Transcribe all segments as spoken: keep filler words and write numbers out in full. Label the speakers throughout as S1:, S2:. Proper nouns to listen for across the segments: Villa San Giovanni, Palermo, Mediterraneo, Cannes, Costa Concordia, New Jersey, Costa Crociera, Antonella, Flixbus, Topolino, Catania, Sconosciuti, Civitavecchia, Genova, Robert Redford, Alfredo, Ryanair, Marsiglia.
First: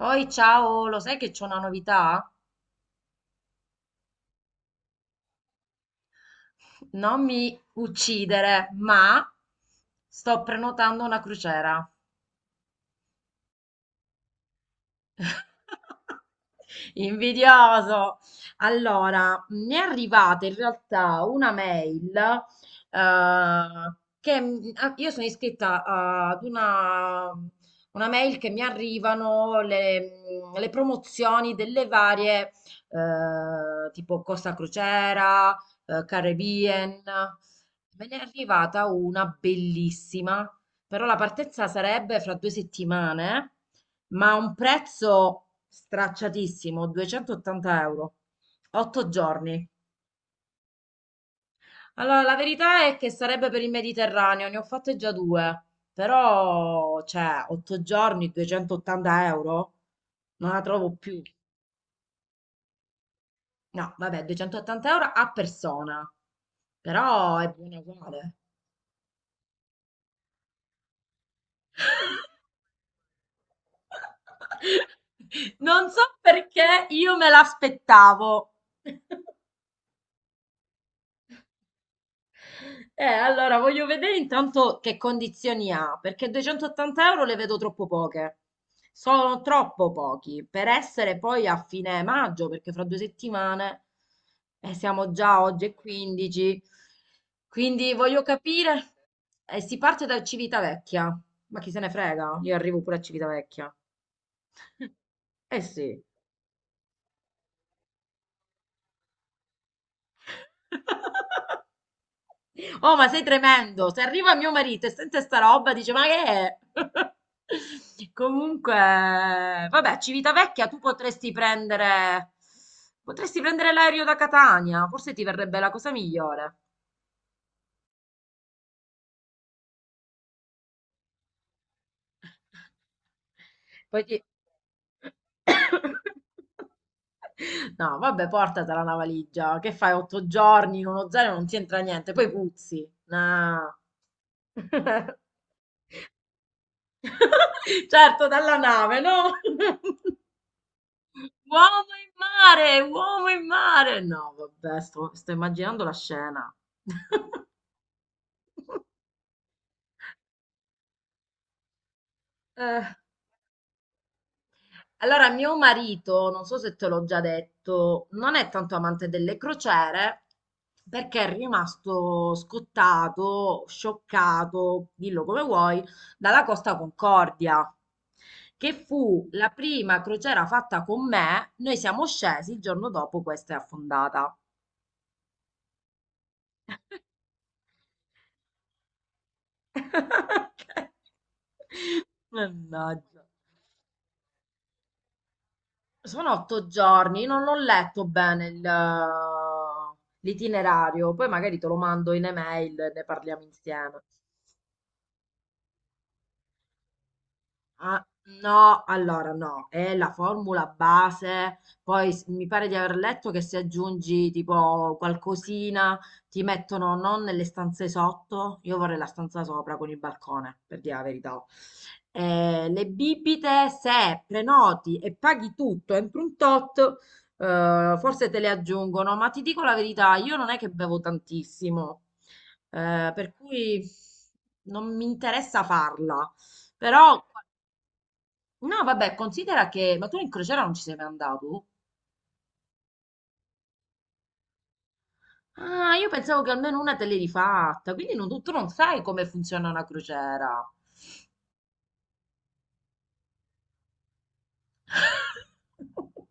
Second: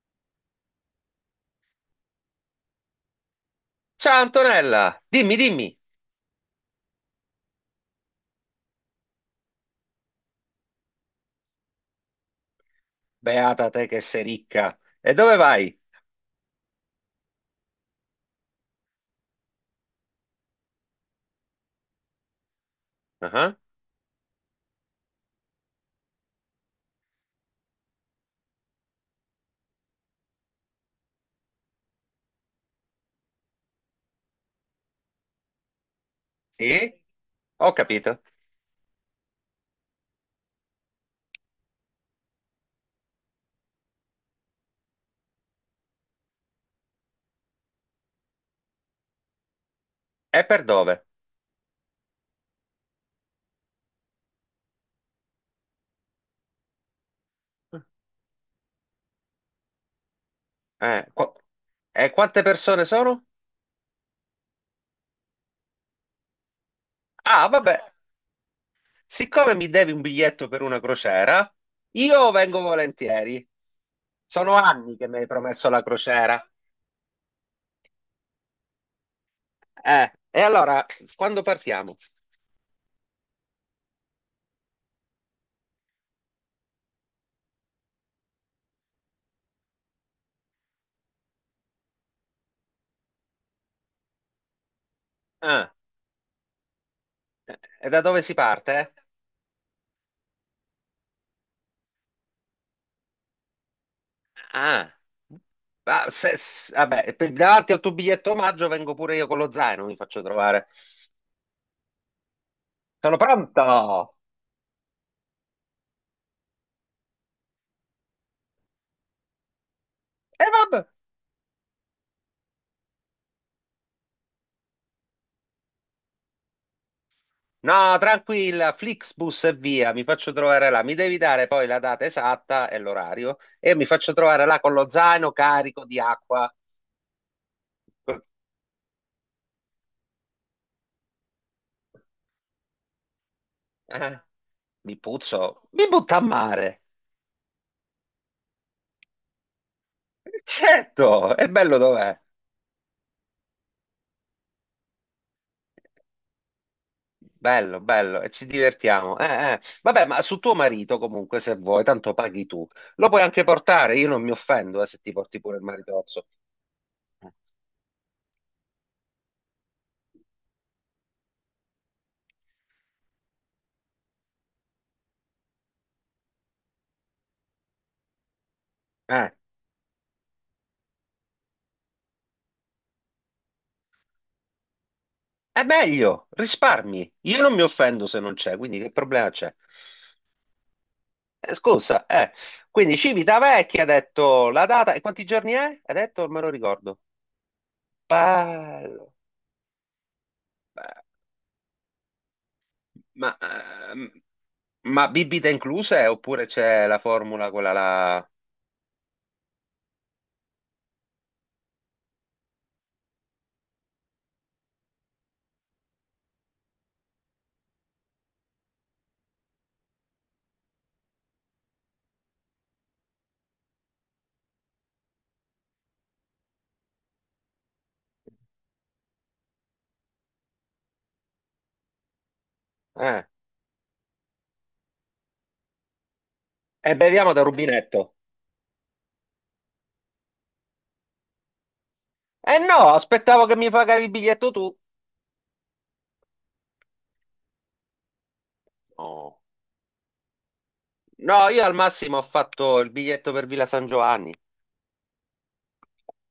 S1: Oi, ciao, lo sai che c'è una novità?
S2: Ciao Antonella, dimmi, dimmi.
S1: Non mi uccidere, ma sto prenotando una crociera.
S2: Beata te che sei ricca. E dove vai?
S1: Invidioso. Allora, mi è arrivata in realtà una mail
S2: Ah,
S1: eh, che m- ah, io sono iscritta ah, ad una, una mail che mi arrivano le, mm, le promozioni delle varie eh, tipo Costa Crociera, eh,
S2: sì?
S1: Caribbean.
S2: Ho
S1: Me ne è
S2: capito.
S1: arrivata una bellissima, però la partenza sarebbe fra due settimane. Ma a un prezzo stracciatissimo, duecentottanta euro, otto giorni.
S2: E per dove?
S1: Allora, la verità è che sarebbe per il Mediterraneo, ne ho fatte già due, però, cioè, otto giorni, duecentottanta euro, non la trovo
S2: Eh,
S1: più.
S2: qua- E quante persone sono?
S1: No, vabbè, duecentottanta euro a persona, però è
S2: Ah,
S1: buona
S2: vabbè,
S1: uguale.
S2: siccome mi devi un biglietto per una crociera, io vengo volentieri. Sono anni che mi hai promesso la
S1: Non so
S2: crociera.
S1: perché io me l'aspettavo.
S2: Eh, e allora, quando partiamo?
S1: Eh, allora voglio vedere intanto che condizioni ha, perché duecentottanta euro le vedo troppo poche. Sono troppo pochi per essere poi a fine maggio, perché fra due settimane eh, siamo già oggi
S2: Ah,
S1: è quindici.
S2: e
S1: Quindi
S2: da
S1: voglio
S2: dove si
S1: capire.
S2: parte?
S1: Eh, si parte da Civitavecchia, ma chi se ne frega? Io arrivo pure a Civitavecchia.
S2: Ah,
S1: Eh sì.
S2: ma se- s- vabbè, per- davanti al tuo biglietto omaggio vengo pure io con lo zaino, mi faccio trovare.
S1: Oh, ma
S2: Sono
S1: sei tremendo! Se
S2: pronto!
S1: arriva mio marito e sente sta roba, dice: Ma che è? Comunque, vabbè,
S2: E
S1: Civitavecchia, tu
S2: vabbè.
S1: potresti prendere. Potresti prendere l'aereo da Catania, forse ti verrebbe la cosa migliore.
S2: No, tranquilla, Flixbus e via, mi faccio trovare là. Mi devi dare poi la data esatta e l'orario e mi
S1: Poi
S2: faccio
S1: ti.
S2: trovare là con lo zaino carico di acqua.
S1: No, vabbè, portatela una valigia. Che fai? Otto giorni in uno zaino non ti entra niente, poi puzzi. No.
S2: Eh, Mi puzzo, mi butta a mare.
S1: Certo, dalla nave, no?
S2: Certo, è bello
S1: Uomo in
S2: dov'è?
S1: mare, uomo in mare. No, vabbè, sto, sto immaginando la scena.
S2: Bello, bello, e ci divertiamo. Eh, eh. Vabbè, ma su tuo marito comunque, se vuoi, tanto paghi tu.
S1: Eh,
S2: Lo puoi anche portare, io non mi offendo eh, se ti
S1: allora,
S2: porti
S1: mio
S2: pure il maritozzo.
S1: marito, non so se te l'ho già
S2: Eh,
S1: detto, non è tanto amante delle crociere perché è rimasto scottato, scioccato, dillo come vuoi, dalla Costa Concordia, che fu
S2: Eh,
S1: la prima crociera fatta con me. Noi siamo scesi, il giorno dopo questa è affondata.
S2: è meglio, risparmi. Io non mi offendo se non c'è, quindi che problema c'è? Eh, scusa, eh. Quindi
S1: Mannaggia.
S2: Civitavecchia ha detto la data e quanti giorni è? Ha detto,
S1: Sono
S2: non me lo
S1: otto
S2: ricordo.
S1: giorni, non ho letto bene il,
S2: Bello,
S1: eh,
S2: bello.
S1: l'itinerario, poi magari te lo mando in email e ne
S2: Ma,
S1: parliamo insieme.
S2: ehm, ma bibita inclusa eh, oppure c'è la formula quella
S1: Ah,
S2: là?
S1: no, allora no, è la formula base, poi s- mi pare di aver letto che se aggiungi tipo qualcosina ti mettono non nelle stanze sotto, io vorrei la stanza sopra con il balcone, per dire la verità. Eh, le bibite, se prenoti e paghi tutto entro un tot, eh, forse te le aggiungono, ma ti dico la verità, io non è che bevo tantissimo, eh,
S2: Eh.
S1: per cui non mi interessa farla.
S2: E
S1: Però
S2: beviamo da rubinetto.
S1: no, vabbè, considera che... Ma tu in crociera non ci sei mai andato?
S2: Eh no, aspettavo che mi pagavi il biglietto tu.
S1: Ah, io pensavo che almeno una te l'eri fatta, quindi non- tu non sai come
S2: Oh,
S1: funziona una crociera.
S2: no, io al massimo ho fatto il biglietto per Villa San Giovanni.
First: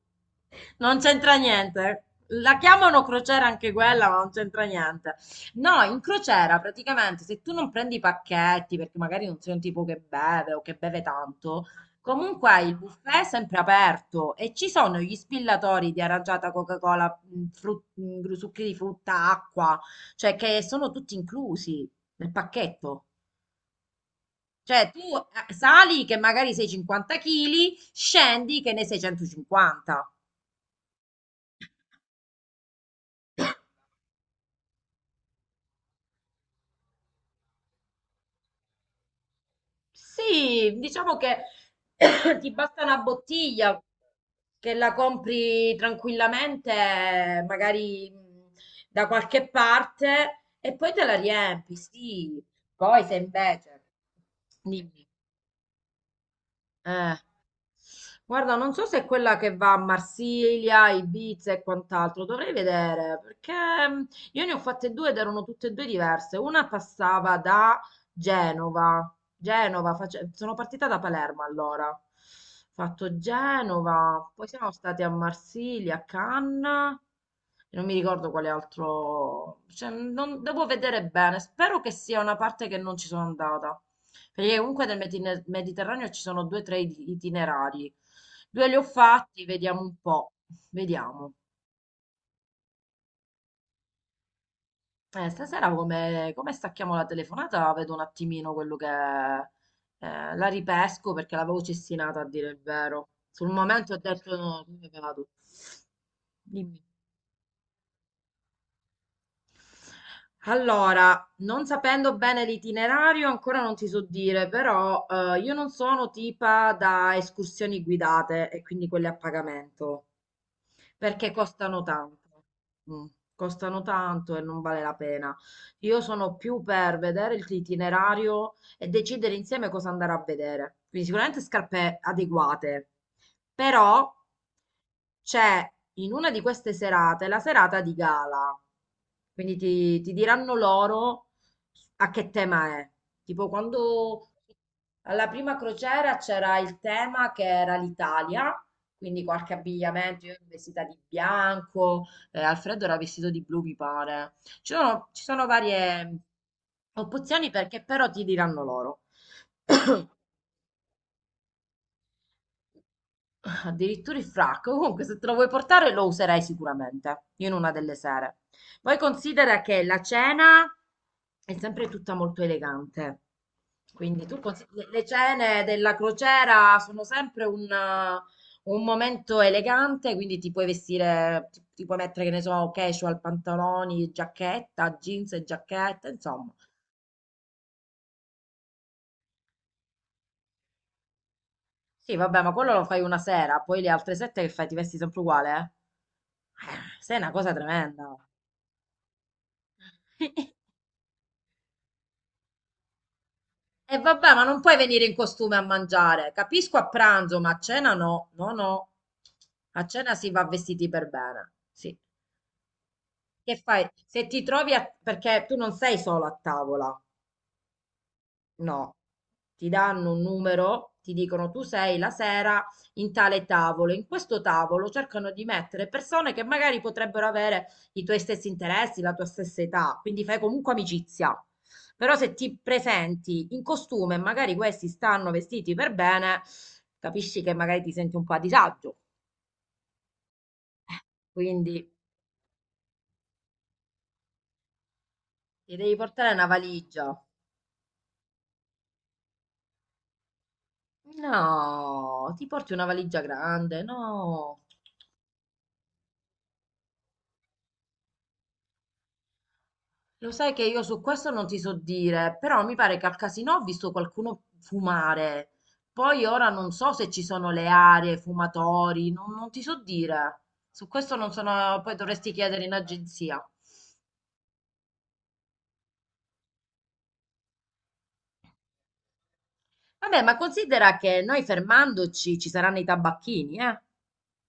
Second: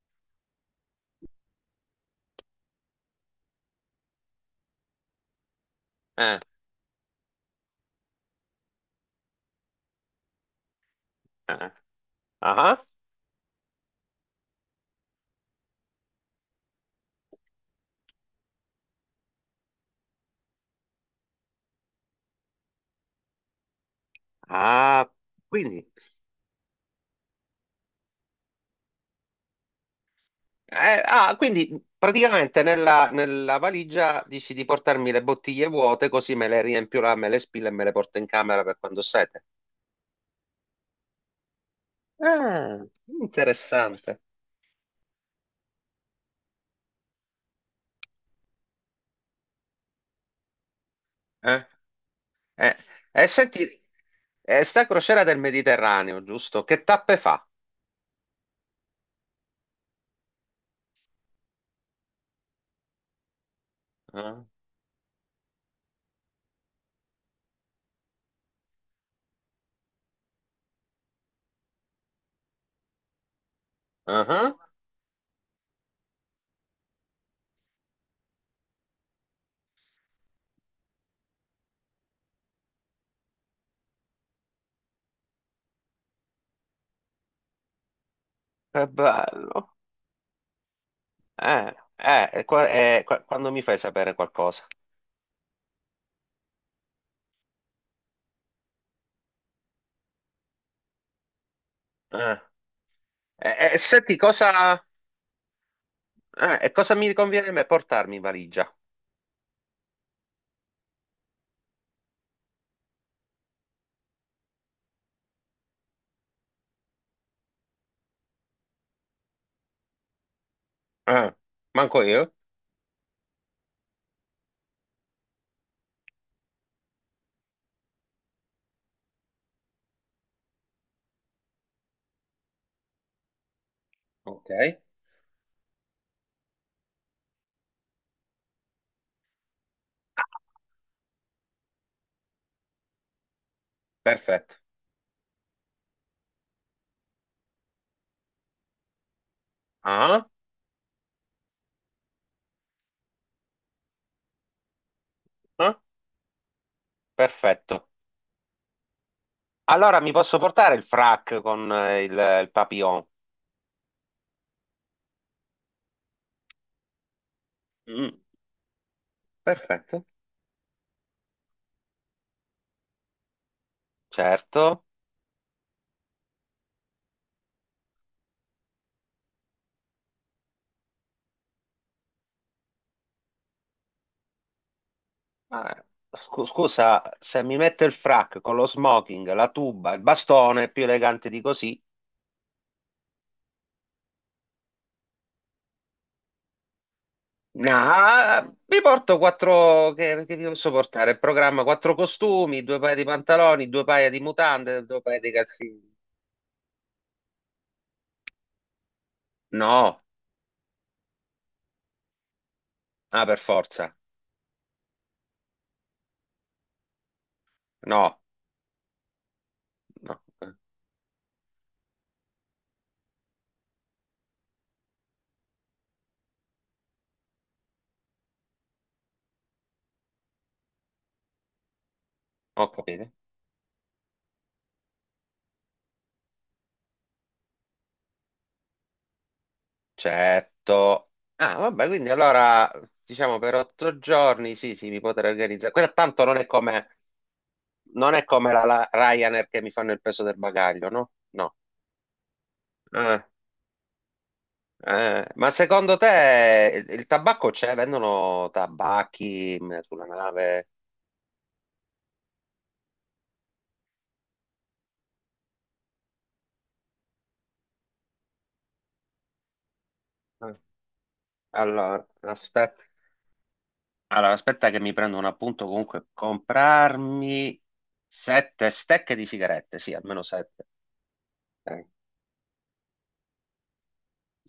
S1: Non c'entra niente. La chiamano crociera anche quella, ma non c'entra niente. No, in
S2: Eh,
S1: crociera praticamente se tu non prendi i pacchetti, perché magari non sei un tipo che beve o che beve tanto,
S2: eh.
S1: comunque il
S2: Ah,
S1: buffet è sempre aperto e ci sono gli spillatori di aranciata, Coca-Cola, mh, frut- mh, gru- succhi di frutta, acqua, cioè che sono tutti inclusi nel pacchetto. Cioè tu
S2: Ah,
S1: eh,
S2: quindi,
S1: sali che magari sei cinquanta chili, scendi che ne sei centocinquanta.
S2: eh, ah, quindi praticamente nella, nella valigia dici di portarmi le bottiglie vuote così me le riempio là, me le spillo e me le porto in camera per quando ho sete.
S1: Sì, diciamo che ti basta
S2: Ah,
S1: una bottiglia
S2: interessante.
S1: che la compri tranquillamente, magari mh, da qualche parte, e poi te la
S2: Eh.
S1: riempi, sì.
S2: Eh,
S1: Poi se
S2: e
S1: invece...
S2: senti, eh, sta
S1: Dimmi.
S2: crociera del Mediterraneo, giusto? Che
S1: Eh,
S2: tappe fa?
S1: guarda, non so se è quella che va a Marsiglia, Ibiza e quant'altro, dovrei vedere, perché mm,
S2: Eh?
S1: io ne ho fatte due ed erano tutte e due diverse. Una passava da Genova, Genova, face- sono partita da Palermo allora, ho fatto Genova, poi
S2: Ah.
S1: siamo stati a Marsiglia, a Cannes, e non mi ricordo quale altro, cioè, non- devo vedere bene, spero che sia una parte che non ci sono andata. Perché comunque nel Medine- Mediterraneo ci sono due o tre it- itinerari. Due li ho
S2: Che
S1: fatti,
S2: bello.
S1: vediamo un po'. Vediamo.
S2: Eh, eh, qua- eh, qua- quando mi fai sapere qualcosa?
S1: Eh, stasera come, come stacchiamo la telefonata, vedo un attimino quello che... eh, La ripesco perché l'avevo cestinata a
S2: Eh,
S1: dire il vero. Sul
S2: eh, eh,
S1: momento ho
S2: senti,
S1: detto no,
S2: cosa,
S1: come vado?
S2: eh, e
S1: Dimmi.
S2: cosa mi conviene a me portarmi in valigia?
S1: Allora, non sapendo bene l'itinerario, ancora non ti so dire, però eh, io non sono tipa da escursioni guidate e quindi quelle a pagamento, perché
S2: Eh,
S1: costano
S2: manco io?
S1: tanto. Mm, Costano tanto e non vale la pena. Io sono più per vedere il- l'itinerario e decidere insieme cosa andare a vedere. Quindi sicuramente scarpe adeguate, però
S2: Ok,
S1: c'è in una di queste serate la serata di gala. Quindi ti, ti diranno loro a che tema è. Tipo quando
S2: perfetto.
S1: alla prima crociera c'era il tema che era l'Italia, quindi qualche
S2: Ah,
S1: abbigliamento, io ero vestita di bianco, eh, Alfredo era vestito di blu, mi pare. Ci sono, ci sono
S2: ah,
S1: varie opzioni perché
S2: perfetto.
S1: però ti diranno loro.
S2: Allora mi posso portare il frac con eh, il, il papillon?
S1: Addirittura il frac, comunque se te lo vuoi portare lo userai sicuramente, io in una delle
S2: Mm,
S1: sere. Poi considera che la
S2: perfetto,
S1: cena è sempre tutta molto elegante. Quindi tu consi-
S2: certo.
S1: le le cene della crociera sono sempre un, eh, un momento elegante, quindi ti puoi vestire, ti, ti puoi mettere, che ne so, casual, pantaloni, giacchetta, jeans e
S2: Ah,
S1: giacchetta,
S2: scu-
S1: insomma.
S2: scusa, se mi metto il frac con lo smoking, la tuba, il bastone, è più elegante di così.
S1: Sì, vabbè, ma quello lo fai una sera, poi le altre sette che fai? Ti vesti sempre uguale, eh? Eh, Sei una cosa
S2: No,
S1: tremenda.
S2: ah, mi porto quattro, che, che mi posso portare? Il programma, quattro costumi, due paia di pantaloni, due
S1: E
S2: paia di
S1: vabbè, ma non puoi
S2: mutande, due
S1: venire in
S2: paia di
S1: costume a
S2: calzini.
S1: mangiare. Capisco a pranzo, ma a cena no. No, no. A
S2: No,
S1: cena si va vestiti per bene. Sì.
S2: ah, per
S1: Che fai?
S2: forza.
S1: Se ti trovi a... perché tu non sei solo a tavola,
S2: No,
S1: no. Ti danno
S2: no,
S1: un
S2: eh,
S1: numero, ti dicono tu sei la sera in tale tavolo. In questo tavolo cercano di mettere persone che magari potrebbero avere i tuoi stessi interessi, la tua stessa età, quindi fai comunque amicizia. Però se ti
S2: ho capito.
S1: presenti in costume e magari questi stanno vestiti per bene, capisci che magari ti senti un po' a disagio.
S2: Certo. Ah, vabbè,
S1: Quindi
S2: quindi allora, diciamo per otto giorni, sì, sì, mi potrei organizzare.
S1: ti
S2: Quella
S1: devi
S2: tanto
S1: portare
S2: non
S1: una
S2: è come,
S1: valigia.
S2: non è come la, la Ryanair che mi fanno il peso del bagaglio, no? No.
S1: No, ti porti una valigia
S2: Eh.
S1: grande, no.
S2: Eh, ma secondo te il il tabacco c'è? Vendono tabacchi mh, sulla
S1: Lo sai che
S2: nave?
S1: io su questo non ti so dire, però mi pare che al casino ho visto qualcuno fumare. Poi ora non so se ci sono le aree, fumatori, non, non ti so dire.
S2: Eh,
S1: Su questo non sono, poi
S2: Allora,
S1: dovresti chiedere in
S2: aspetta,
S1: agenzia.
S2: allora, aspetta che mi prendo un appunto comunque. Comprarmi sette stecche di sigarette, sì,
S1: Vabbè,
S2: almeno
S1: ma
S2: sette.
S1: considera che noi
S2: Eh.
S1: fermandoci ci saranno i tabacchini, eh?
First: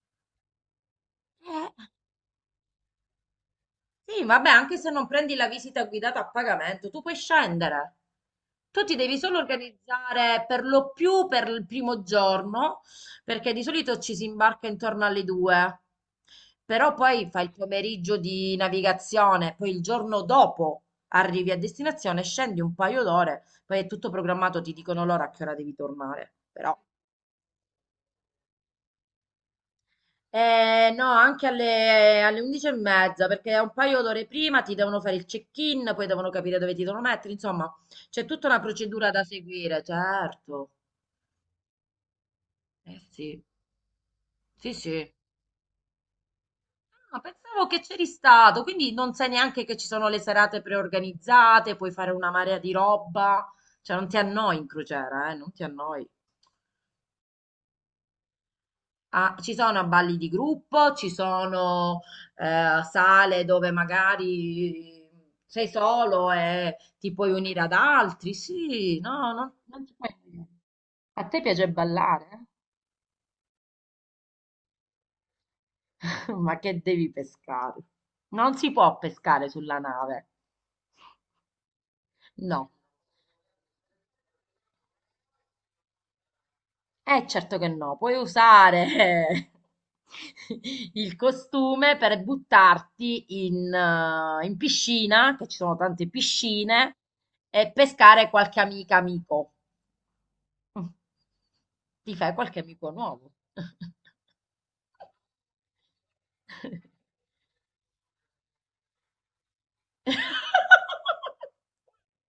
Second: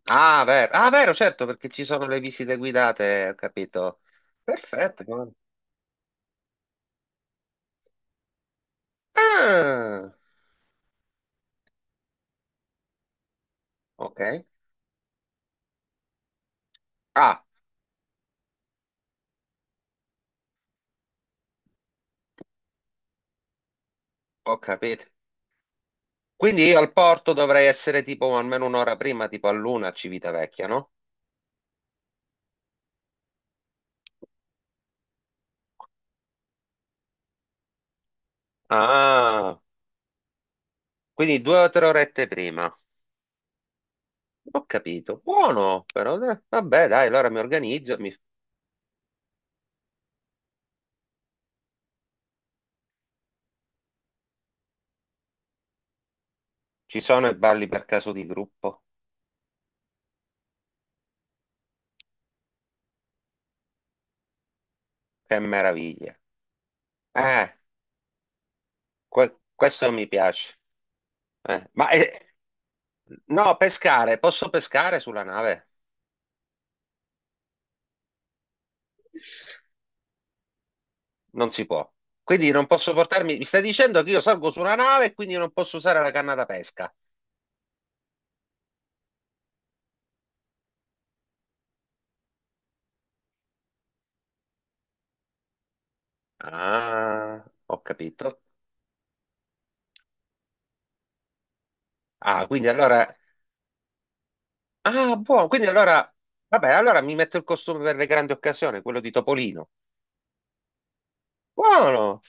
S2: Ah, vero. Ah, vero, certo, perché
S1: Eh.
S2: ci sono le visite guidate, ho capito.
S1: Sì, vabbè, anche se
S2: Perfetto,
S1: non
S2: guarda.
S1: prendi la visita guidata a pagamento, tu puoi scendere. Tu ti devi solo
S2: Ah,
S1: organizzare per lo più per il primo giorno, perché di solito ci si
S2: ok.
S1: imbarca intorno alle due. Però poi
S2: Ah,
S1: fai il pomeriggio di navigazione, poi il giorno dopo arrivi a destinazione, scendi un paio d'ore, poi è tutto
S2: ho
S1: programmato, ti dicono
S2: capito.
S1: l'ora a che ora devi tornare.
S2: Quindi
S1: Però
S2: io al porto dovrei essere tipo almeno un'ora prima, tipo all'una a Civitavecchia,
S1: Eh,
S2: no?
S1: no, anche alle, alle undici e mezza, perché un paio d'ore prima ti devono fare il check-in, poi devono capire dove ti devono mettere, insomma, c'è tutta una procedura da
S2: Ah,
S1: seguire, certo.
S2: quindi due o tre orette prima.
S1: Eh sì,
S2: Ho
S1: sì, sì.
S2: capito. Buono, però. eh, Vabbè, dai,
S1: Ah,
S2: allora mi
S1: pensavo che
S2: organizzo.
S1: c'eri
S2: mi-
S1: stato, quindi non sai neanche che ci sono le serate preorganizzate, puoi fare una marea di roba, cioè non ti annoi in crociera, eh, non ti annoi.
S2: Ci sono i balli per caso di gruppo.
S1: Ah, ci sono balli di gruppo, ci sono eh, sale dove magari
S2: Che
S1: sei
S2: meraviglia.
S1: solo e ti puoi
S2: Eh,
S1: unire ad altri. Sì, no,
S2: que-
S1: non, non
S2: questo
S1: ti
S2: mi
S1: puoi unire.
S2: piace.
S1: A te piace
S2: Eh, ma eh,
S1: ballare?
S2: no, pescare. Posso pescare sulla nave?
S1: Ma che devi pescare? Non si può pescare sulla nave.
S2: Non si può. Quindi non
S1: No.
S2: posso portarmi. Mi stai dicendo che io salgo su una nave e quindi non posso usare la canna da pesca?
S1: Eh, certo che no, puoi usare il costume per buttarti in, eh, in piscina, che ci sono tante piscine,
S2: Ah,
S1: e
S2: ho
S1: pescare
S2: capito.
S1: qualche amica amico. Mm. Ti fai
S2: Ah,
S1: qualche
S2: quindi
S1: amico
S2: allora.
S1: nuovo.
S2: Ah, buono. Quindi allora, vabbè, allora mi metto il costume per le grandi occasioni, quello di Topolino. Buono,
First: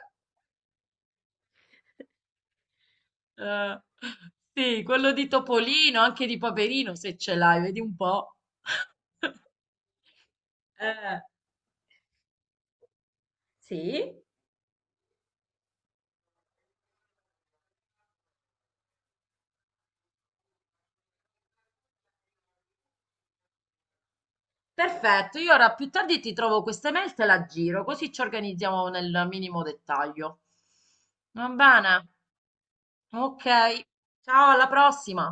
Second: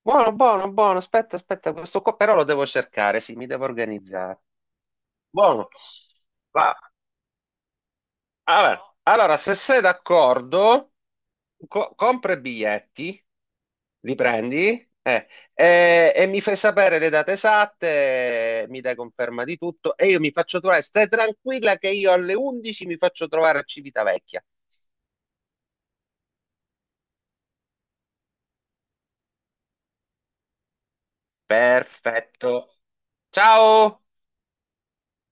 S2: buono, buono, buono. Aspetta, aspetta, questo qua però lo devo cercare, sì, mi devo
S1: Eh,
S2: organizzare.
S1: sì, quello di
S2: Buono.
S1: Topolino, anche di
S2: Va.
S1: Paperino, se ce l'hai, vedi un po'.
S2: Allora, allora, se sei d'accordo,
S1: Eh,
S2: co- compra i biglietti,
S1: sì.
S2: li prendi, eh, e, e mi fai sapere le date esatte, mi dai conferma di tutto e io mi faccio trovare. Stai tranquilla che io alle undici mi faccio trovare a Civitavecchia.
S1: Perfetto, io ora più tardi ti trovo queste mail, te la giro, così ci organizziamo nel minimo dettaglio. Va bene?
S2: Perfetto.
S1: Ok.
S2: Ciao!
S1: Ciao, alla prossima.